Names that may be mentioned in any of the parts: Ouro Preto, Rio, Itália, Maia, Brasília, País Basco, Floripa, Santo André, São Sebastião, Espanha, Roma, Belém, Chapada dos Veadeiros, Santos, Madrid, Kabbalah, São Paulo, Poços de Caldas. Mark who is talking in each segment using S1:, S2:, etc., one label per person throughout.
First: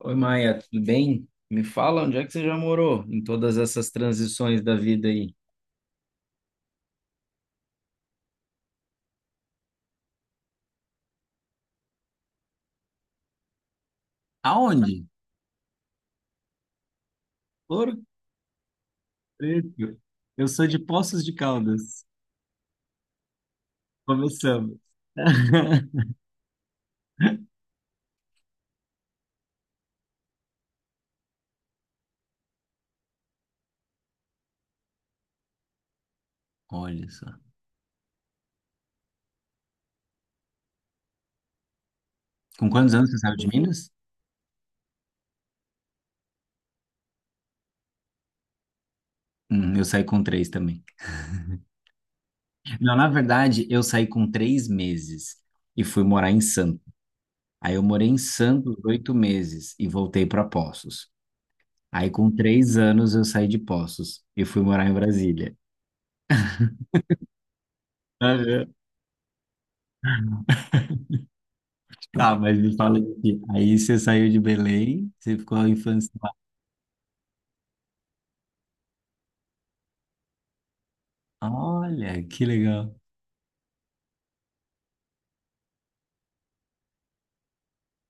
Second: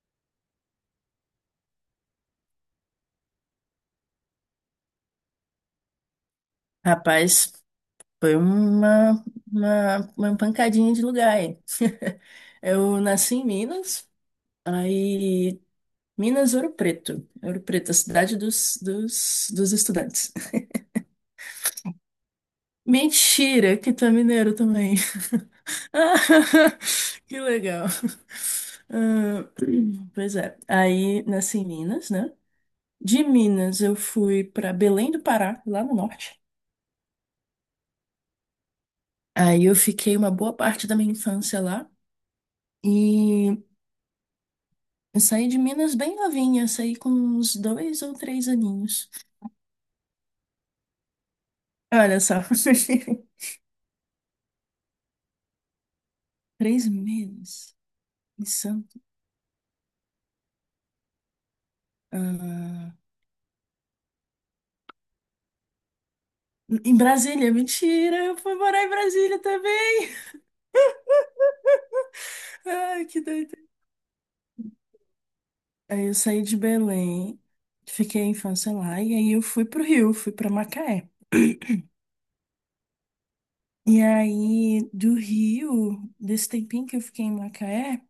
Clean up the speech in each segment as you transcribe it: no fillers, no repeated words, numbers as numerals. S1: Oi, Maia, tudo bem? Me fala onde é que você já morou em todas essas transições da vida aí?
S2: Rapaz, foi uma pancadinha de lugar aí. Eu nasci em Minas,
S1: Aonde?
S2: aí Minas, Ouro Preto. Ouro Preto,
S1: Ouro
S2: a cidade dos
S1: Preto.
S2: estudantes.
S1: Eu sou de Poços de Caldas.
S2: Mentira, que tu é mineiro
S1: Começamos.
S2: também. Ah, Que legal. Ah, pois é, aí nasci em Minas, né? De Minas eu fui para Belém do Pará, lá no norte.
S1: Olha só.
S2: Aí eu fiquei uma boa parte da minha infância lá.
S1: Com quantos anos você saiu de
S2: E
S1: Minas?
S2: Eu saí de Minas bem novinha, saí com uns dois ou três aninhos.
S1: Eu saí com três também.
S2: Olha só.
S1: Não, na verdade, eu saí com 3 meses e fui morar em Santos.
S2: Três
S1: Aí
S2: meses
S1: eu morei em
S2: em
S1: Santos
S2: Santo.
S1: 8 meses e voltei para Poços. Aí com três
S2: Ah,
S1: anos eu saí de Poços e fui morar em Brasília.
S2: em Brasília, mentira, eu fui morar em Brasília também.
S1: Tá, mas me fala
S2: Ai, que
S1: aqui.
S2: doido.
S1: Aí você saiu de Belém, você ficou a
S2: Aí
S1: infância
S2: eu
S1: lá.
S2: saí de Belém, fiquei a infância lá, e aí eu fui pro Rio, fui pra Macaé.
S1: Olha, que legal.
S2: E aí, do Rio, desse tempinho que eu fiquei em Macaé,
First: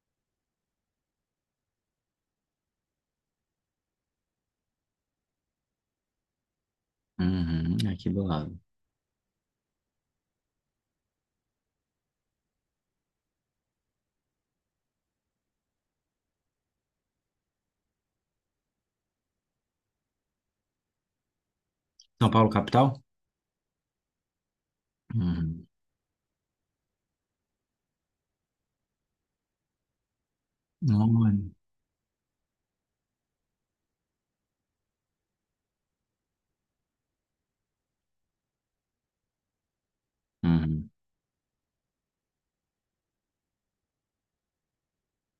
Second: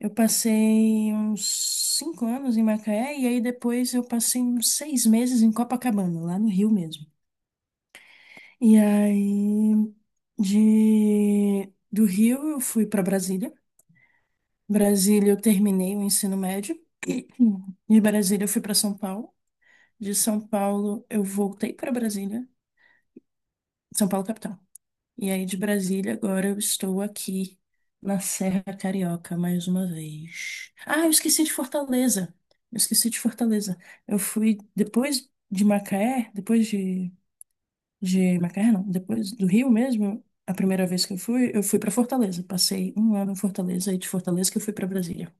S2: eu passei uns 5 anos em Macaé e aí depois eu passei uns 6 meses em Copacabana, lá no Rio mesmo.
S1: Uhum, é aqui do lado.
S2: E aí de do Rio eu fui para Brasília. Brasília eu terminei o ensino médio. De Brasília eu fui para São Paulo. De São Paulo eu voltei para
S1: São
S2: Brasília,
S1: Paulo, capital?
S2: São Paulo capital. E aí, de
S1: Uhum.
S2: Brasília, agora eu estou aqui na Serra Carioca mais uma vez. Ah, eu
S1: Olha,
S2: esqueci de Fortaleza. Eu esqueci de Fortaleza. Eu fui depois de Macaé, depois de Macaé, não, depois do Rio mesmo, a primeira
S1: uhum.
S2: vez que eu fui para Fortaleza. Passei um ano em Fortaleza e de Fortaleza que eu fui para Brasília.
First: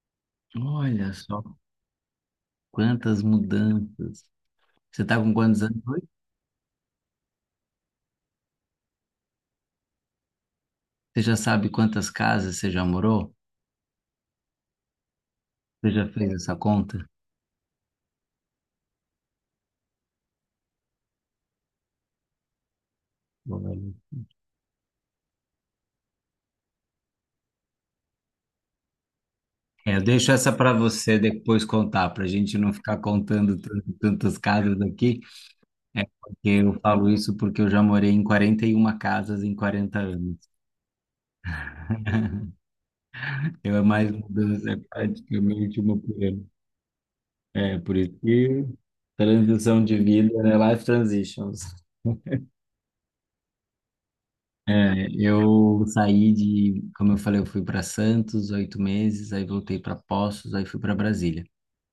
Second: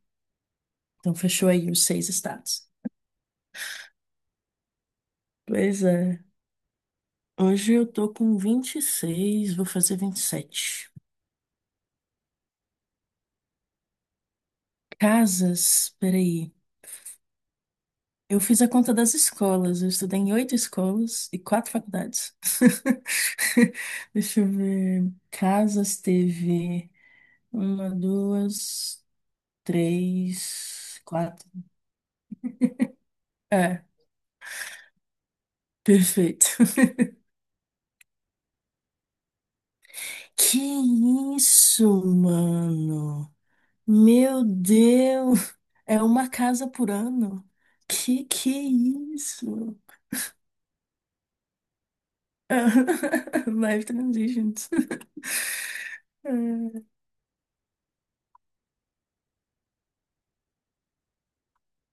S1: Olha
S2: Então,
S1: só
S2: fechou aí os seis estados.
S1: quantas mudanças. Você tá com quantos anos
S2: Pois
S1: hoje?
S2: é. Hoje eu tô com 26, vou fazer 27.
S1: Você já sabe quantas casas você já morou? Você
S2: Casas,
S1: já fez
S2: peraí.
S1: essa conta?
S2: Eu fiz a conta das escolas. Eu estudei em oito escolas e quatro faculdades.
S1: Olha.
S2: Deixa eu ver. Casas teve uma, duas,
S1: É, eu deixo essa para
S2: três,
S1: você
S2: quatro.
S1: depois contar, para a gente não ficar contando tan-
S2: É,
S1: tantas casas aqui. É
S2: perfeito.
S1: porque eu falo isso porque eu já morei em 41 casas em 40 anos.
S2: Que isso, mano?
S1: Eu é mais
S2: Meu
S1: mudança, é
S2: Deus!
S1: praticamente uma
S2: É
S1: por
S2: uma
S1: ano.
S2: casa por ano?
S1: É, por isso
S2: Que é
S1: que
S2: isso?
S1: transição de vida, né? Life transitions.
S2: Life transitions.
S1: É, eu saí
S2: É.
S1: de, como eu falei, eu fui para Santos 8 meses, aí voltei para Poços, aí fui para Brasília.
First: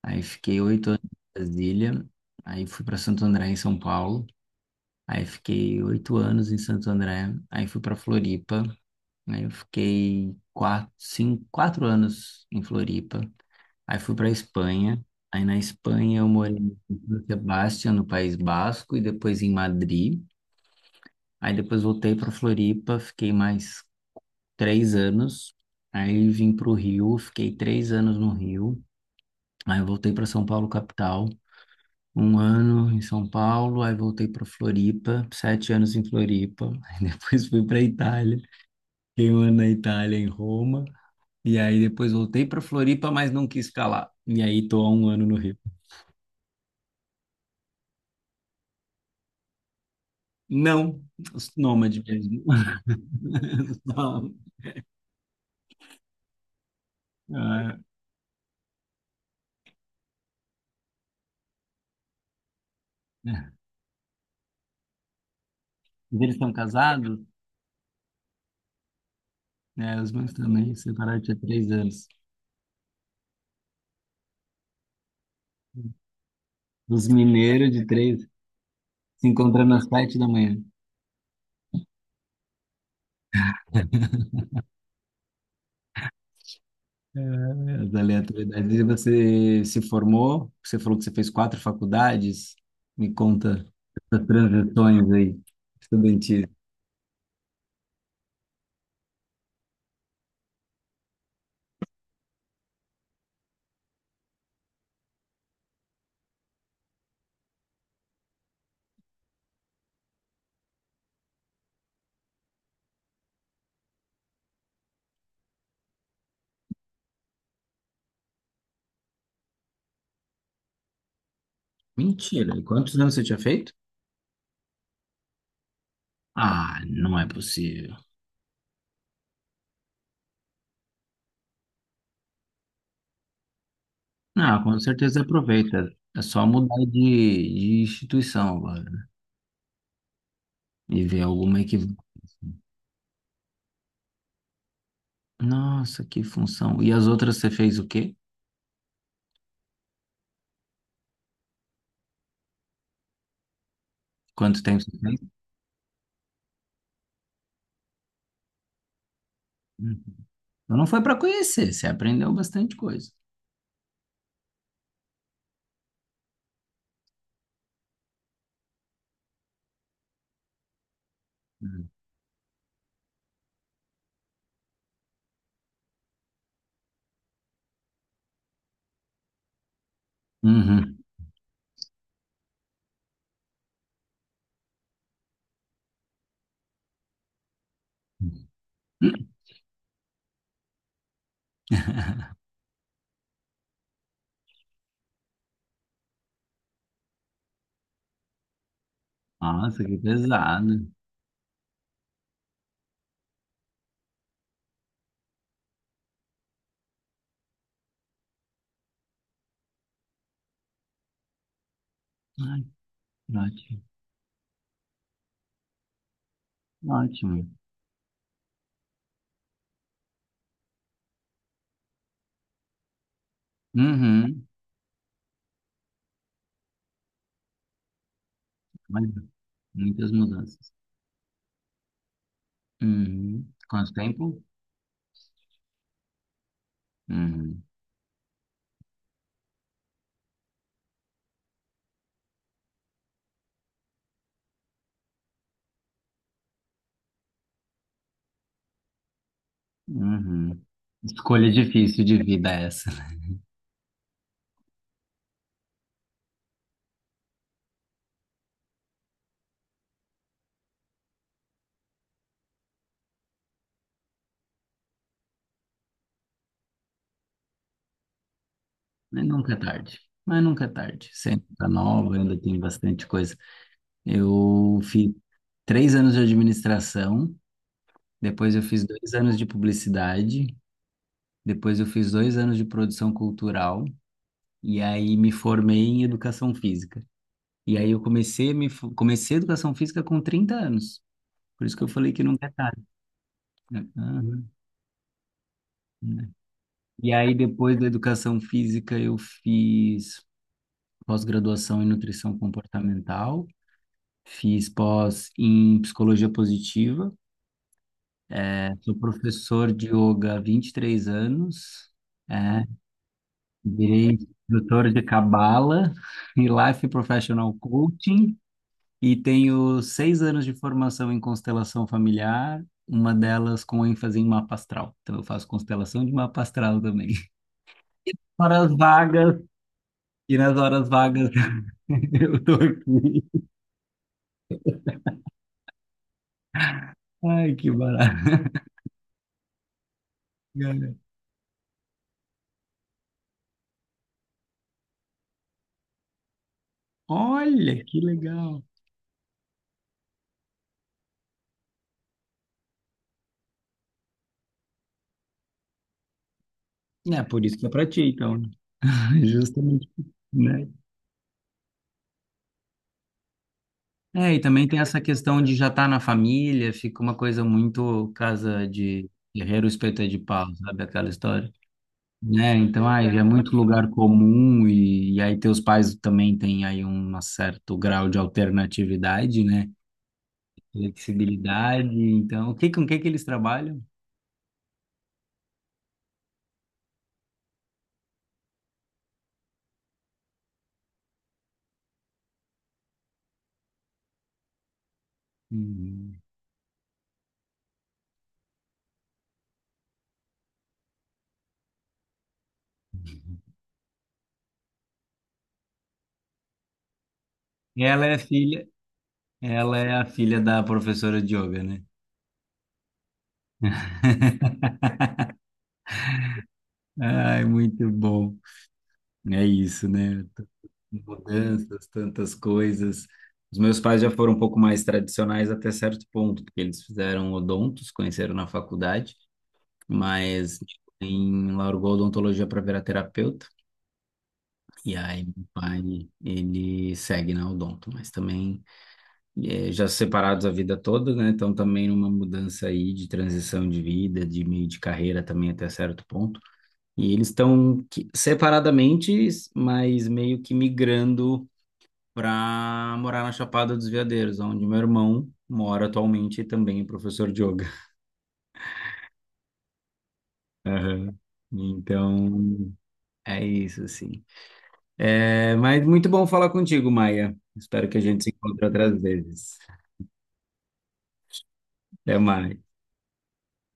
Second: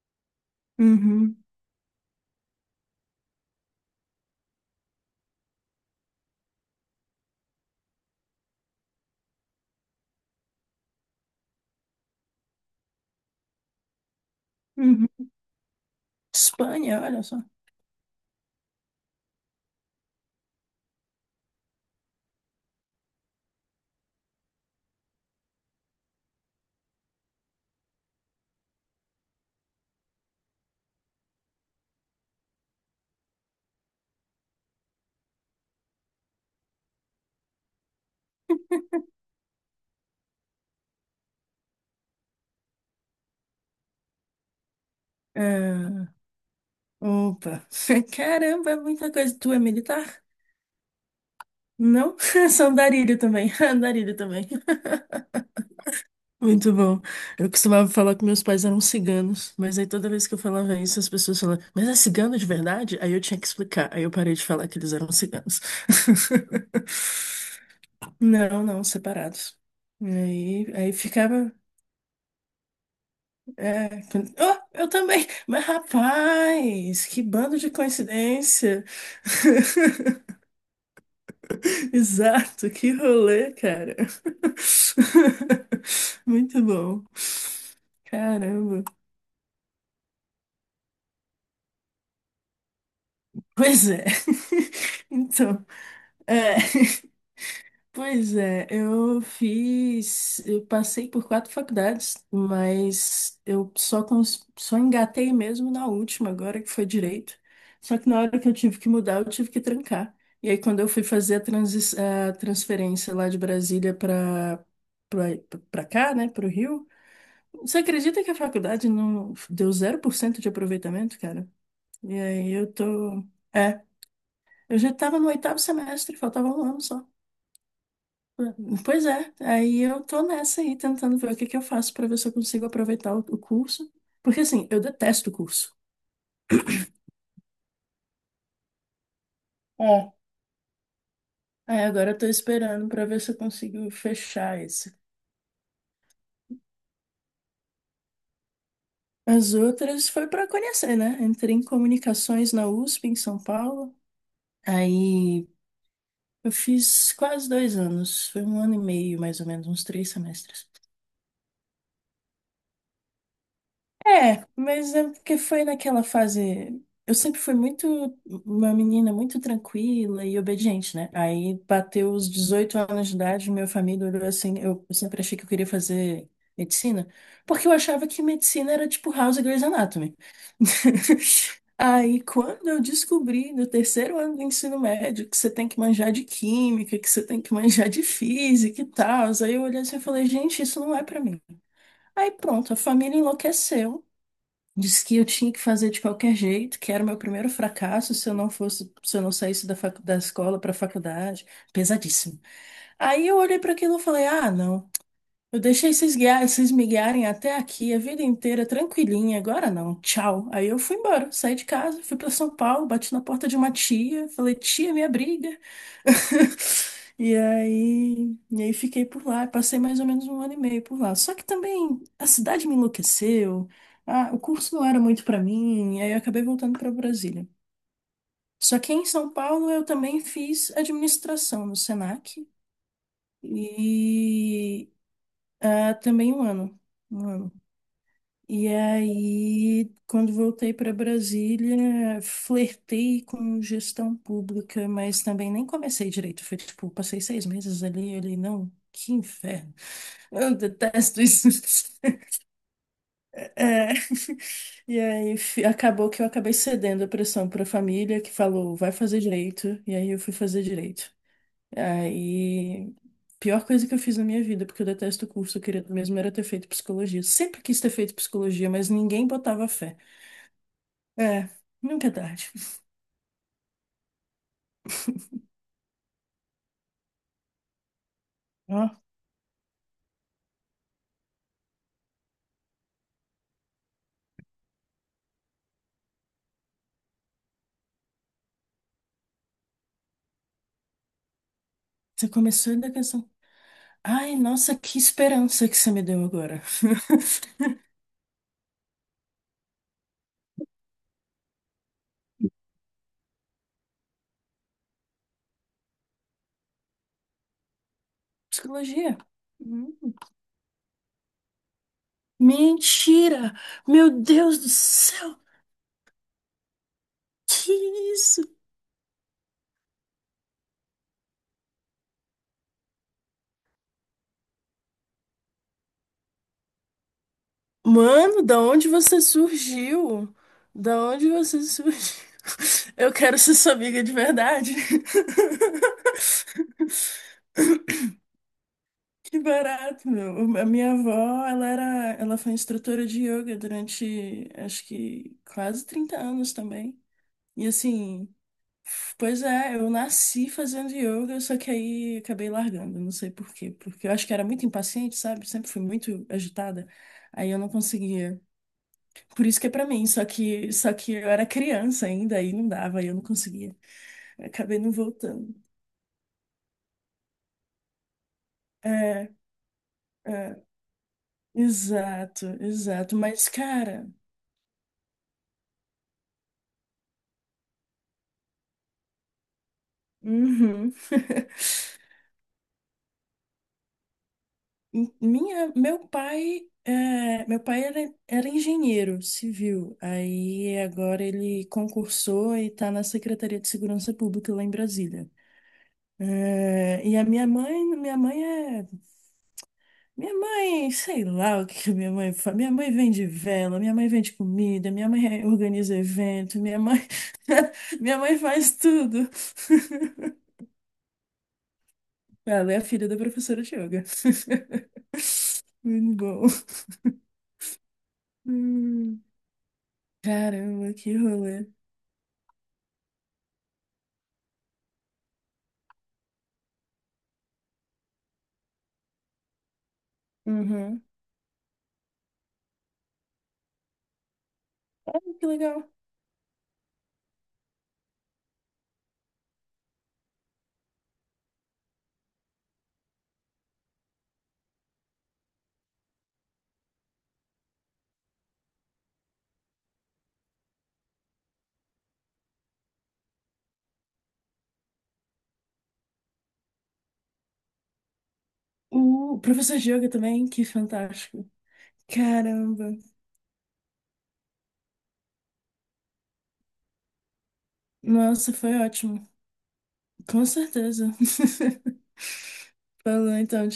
S1: Aí fiquei 8 anos
S2: Uhum,
S1: em Brasília, aí fui para Santo André, em São Paulo. Aí fiquei 8 anos em Santo André, aí fui para Floripa, aí eu fiquei quatro, cinco, quatro anos em Floripa. Aí fui para Espanha.
S2: uhum.
S1: Aí na Espanha eu morei em
S2: Espanha, olha
S1: São
S2: só.
S1: Sebastião, no País Basco, e depois em Madrid. Aí depois voltei para Floripa, fiquei mais 3 anos. Aí vim para o Rio, fiquei 3 anos no Rio. Aí eu voltei para São Paulo, capital. Um ano em São Paulo, aí voltei para Floripa, 7 anos em Floripa. Aí depois fui para Itália, fiquei um ano na Itália, em Roma. E aí depois voltei para Floripa, mas não quis ficar lá. E aí tô há um ano no Rio.
S2: Ah, opa. Caramba, é muita coisa. Tu é militar?
S1: Não, os nômade
S2: Não?
S1: mesmo.
S2: Sou andarilho também. Andarilho
S1: Não.
S2: também. Muito bom. Eu
S1: Ah,
S2: costumava falar que meus pais eram ciganos, mas aí toda vez que eu falava isso, as pessoas falavam, mas é cigano de verdade? Aí eu tinha que
S1: né.
S2: explicar. Aí eu parei de falar que eles eram ciganos.
S1: Eles são casados,
S2: Não, não, separados.
S1: né? Os meus
S2: Aí,
S1: também se
S2: aí
S1: separaram tinha
S2: ficava.
S1: 3 anos.
S2: É, quando- oh, eu também! Mas rapaz,
S1: Os
S2: que bando de
S1: mineiros de três
S2: coincidência!
S1: se encontrando às sete da manhã.
S2: Exato, que rolê, cara. Muito bom.
S1: É, as aleatoriedades. E
S2: Caramba.
S1: você se formou? Você falou que você fez quatro faculdades? Me conta
S2: Pois é.
S1: essas transições aí,
S2: Então,
S1: estudantis.
S2: é, pois é, eu passei por quatro faculdades, mas eu só cons- só engatei mesmo na última agora que foi direito. Só que na hora que eu tive que mudar, eu tive que trancar. E aí quando eu fui fazer a transferência lá de Brasília para cá, né, para o Rio. Você acredita que a faculdade não deu 0% de aproveitamento, cara? E aí
S1: Mentira, e
S2: eu
S1: quantos anos você
S2: tô.
S1: tinha feito?
S2: É, eu já tava no oitavo semestre, faltava um
S1: Ah,
S2: ano só.
S1: não é possível.
S2: Pois é, aí eu tô nessa aí, tentando ver o que que eu faço pra ver se eu consigo aproveitar o curso. Porque
S1: Ah,
S2: assim,
S1: com
S2: eu
S1: certeza
S2: detesto o curso.
S1: aproveita. É só mudar de instituição agora. Né?
S2: É.
S1: E ver alguma que.
S2: Aí agora eu tô esperando pra ver se eu consigo fechar esse.
S1: Nossa, que função. E as outras você fez o quê?
S2: As outras foi pra conhecer, né? Entrei em comunicações na USP, em São Paulo.
S1: Quanto tempo você fez?
S2: Aí. Eu fiz quase 2 anos, foi um ano e meio, mais ou menos, uns
S1: Uhum.
S2: 3 semestres.
S1: Então não foi para conhecer, você aprendeu bastante coisa.
S2: É, mas é porque foi naquela fase. Eu sempre fui muito uma menina muito tranquila e obediente, né? Aí
S1: Uhum.
S2: bateu os 18 anos de idade, minha família olhou assim, eu sempre achei que eu queria fazer medicina, porque eu achava que medicina era tipo House e Grey's Anatomy.
S1: Uhum.
S2: Aí quando eu descobri no terceiro ano do ensino médio que você tem que manjar de química, que você tem que manjar de física e tal, aí eu olhei assim e falei, gente, isso não é pra mim. Aí pronto, a família enlouqueceu. Disse que eu tinha que fazer de qualquer jeito, que era o meu primeiro fracasso se eu não fosse, se eu não saísse da,
S1: Nossa, que
S2: facu- da escola para a
S1: pesado.
S2: faculdade. Pesadíssimo. Aí eu olhei para aquilo e falei: ah, não. Eu deixei vocês guiar, vocês me guiarem até aqui a vida inteira, tranquilinha. Agora não, tchau. Aí eu fui embora, saí de casa, fui pra São
S1: Ai,
S2: Paulo, bati na porta de uma
S1: ótimo.
S2: tia, falei, tia, me abriga. E
S1: Ótimo.
S2: aí, e aí fiquei por lá, passei mais ou menos um ano e meio por lá. Só que também a cidade me enlouqueceu, ah, o
S1: Uhum.
S2: curso não era muito pra mim, aí eu acabei voltando pra Brasília. Só que em
S1: Olha,
S2: São Paulo eu
S1: muitas
S2: também
S1: mudanças.
S2: fiz administração no Senac
S1: Uhum. Quanto tempo?
S2: e também um ano. Um ano.
S1: Uhum.
S2: E aí, quando voltei para Brasília, flertei com gestão pública, mas também nem comecei direito. Foi tipo, passei 6 meses ali, eu olhei, não, que inferno. Eu
S1: Uhum.
S2: detesto isso.
S1: Escolha difícil de vida essa.
S2: É. E aí, fi- acabou que eu acabei cedendo a pressão para a família, que falou, vai fazer direito. E aí, eu fui fazer direito. Aí, pior coisa que eu fiz na minha vida, porque eu detesto o curso, eu queria mesmo era ter feito psicologia. Sempre quis ter feito psicologia, mas
S1: Mas
S2: ninguém
S1: nunca é
S2: botava fé.
S1: tarde. Mas nunca é tarde. Sempre
S2: É,
S1: tá
S2: não é
S1: nova, ainda
S2: verdade.
S1: tem bastante coisa. Eu fiz 3 anos de administração, depois eu
S2: Ó,
S1: fiz 2 anos de publicidade, depois eu fiz 2 anos de produção cultural, e aí me formei em educação física. E aí eu comecei a educação física com 30 anos. Por isso que eu falei que
S2: você
S1: não.
S2: começou da questão. Ai,
S1: Aham.
S2: nossa, que esperança que você me deu agora.
S1: E aí, depois da educação física, eu fiz pós-graduação em nutrição comportamental, fiz pós em psicologia positiva. Sou
S2: Psicologia.
S1: professor de
S2: Hum.
S1: yoga há 23 anos, é,
S2: Mentira! Meu
S1: virei
S2: Deus do
S1: instrutor de
S2: céu!
S1: Kabbalah e Life Professional
S2: Que
S1: Coaching
S2: isso?
S1: e tenho 6 anos de formação em constelação familiar, uma delas com ênfase em mapa astral. Então eu faço constelação de mapa astral também.
S2: Mano, da
S1: Horas
S2: onde você
S1: vagas,
S2: surgiu?
S1: e nas horas
S2: Da
S1: vagas
S2: onde você surgiu?
S1: eu tô
S2: Eu
S1: aqui.
S2: quero ser sua amiga de verdade.
S1: Ai, que barato.
S2: Que barato, meu. A minha avó, ela era, ela foi instrutora de yoga durante, acho que quase 30 anos também. E
S1: Olha, que
S2: assim,
S1: legal.
S2: pois é, eu nasci fazendo yoga, só que aí acabei largando, não sei por quê, porque eu acho que era muito impaciente, sabe? Sempre fui muito agitada.
S1: É por
S2: Aí
S1: isso
S2: eu
S1: que
S2: não
S1: é pra ti,
S2: conseguia.
S1: então,
S2: Por isso que é pra
S1: justamente,
S2: mim, só
S1: né?
S2: que só que eu era criança ainda, aí não dava, aí eu não conseguia.
S1: É, e também
S2: Acabei
S1: tem
S2: não
S1: essa questão
S2: voltando.
S1: de já estar na família, fica uma coisa muito casa de
S2: É,
S1: guerreiro espeto é de pau,
S2: é,
S1: sabe aquela história?
S2: exato,
S1: Né? Então, ai
S2: exato.
S1: é
S2: Mas,
S1: muito lugar
S2: cara,
S1: comum e aí teus pais também têm aí um certo grau de alternatividade, né?
S2: uhum.
S1: Flexibilidade. Então, o que, com o que que eles trabalham?
S2: M- Minha, meu pai, é, meu pai era engenheiro civil. Aí agora ele concursou e está na Secretaria de Segurança Pública lá em Brasília.
S1: Uhum.
S2: É, e a minha mãe, sei lá o que que minha mãe faz. Minha mãe vende vela, minha mãe vende comida, minha mãe organiza evento, minha mãe,
S1: Ela é
S2: minha mãe
S1: filha,
S2: faz tudo.
S1: ela é a filha da professora de yoga, né?
S2: Ela é a filha da professora de yoga. Muito bom.
S1: Ai, muito bom.
S2: Hum,
S1: É isso, né?
S2: caramba, que rolê.
S1: Mudanças, tantas coisas. Os meus pais já foram um pouco mais tradicionais até certo ponto, porque eles fizeram odontos, conheceram na faculdade, mas
S2: Uhum.
S1: em largou a odontologia para virar terapeuta. E
S2: Ah,
S1: aí, meu
S2: que
S1: pai,
S2: legal.
S1: ele segue na odonto, mas também já separados a vida toda, né? Então, também uma mudança aí de transição de vida, de meio de carreira também até certo ponto. E eles estão separadamente, mas meio que migrando para morar na Chapada dos Veadeiros, onde meu irmão mora atualmente e também é professor de yoga.
S2: O professor de yoga também, que
S1: Aham.
S2: fantástico.
S1: Então,
S2: Caramba.
S1: é isso, assim. É, mas muito bom falar contigo, Maia. Espero que a gente se
S2: Nossa,
S1: encontre
S2: foi
S1: outras
S2: ótimo.
S1: vezes.
S2: Com certeza.
S1: Até mais.
S2: Falou então.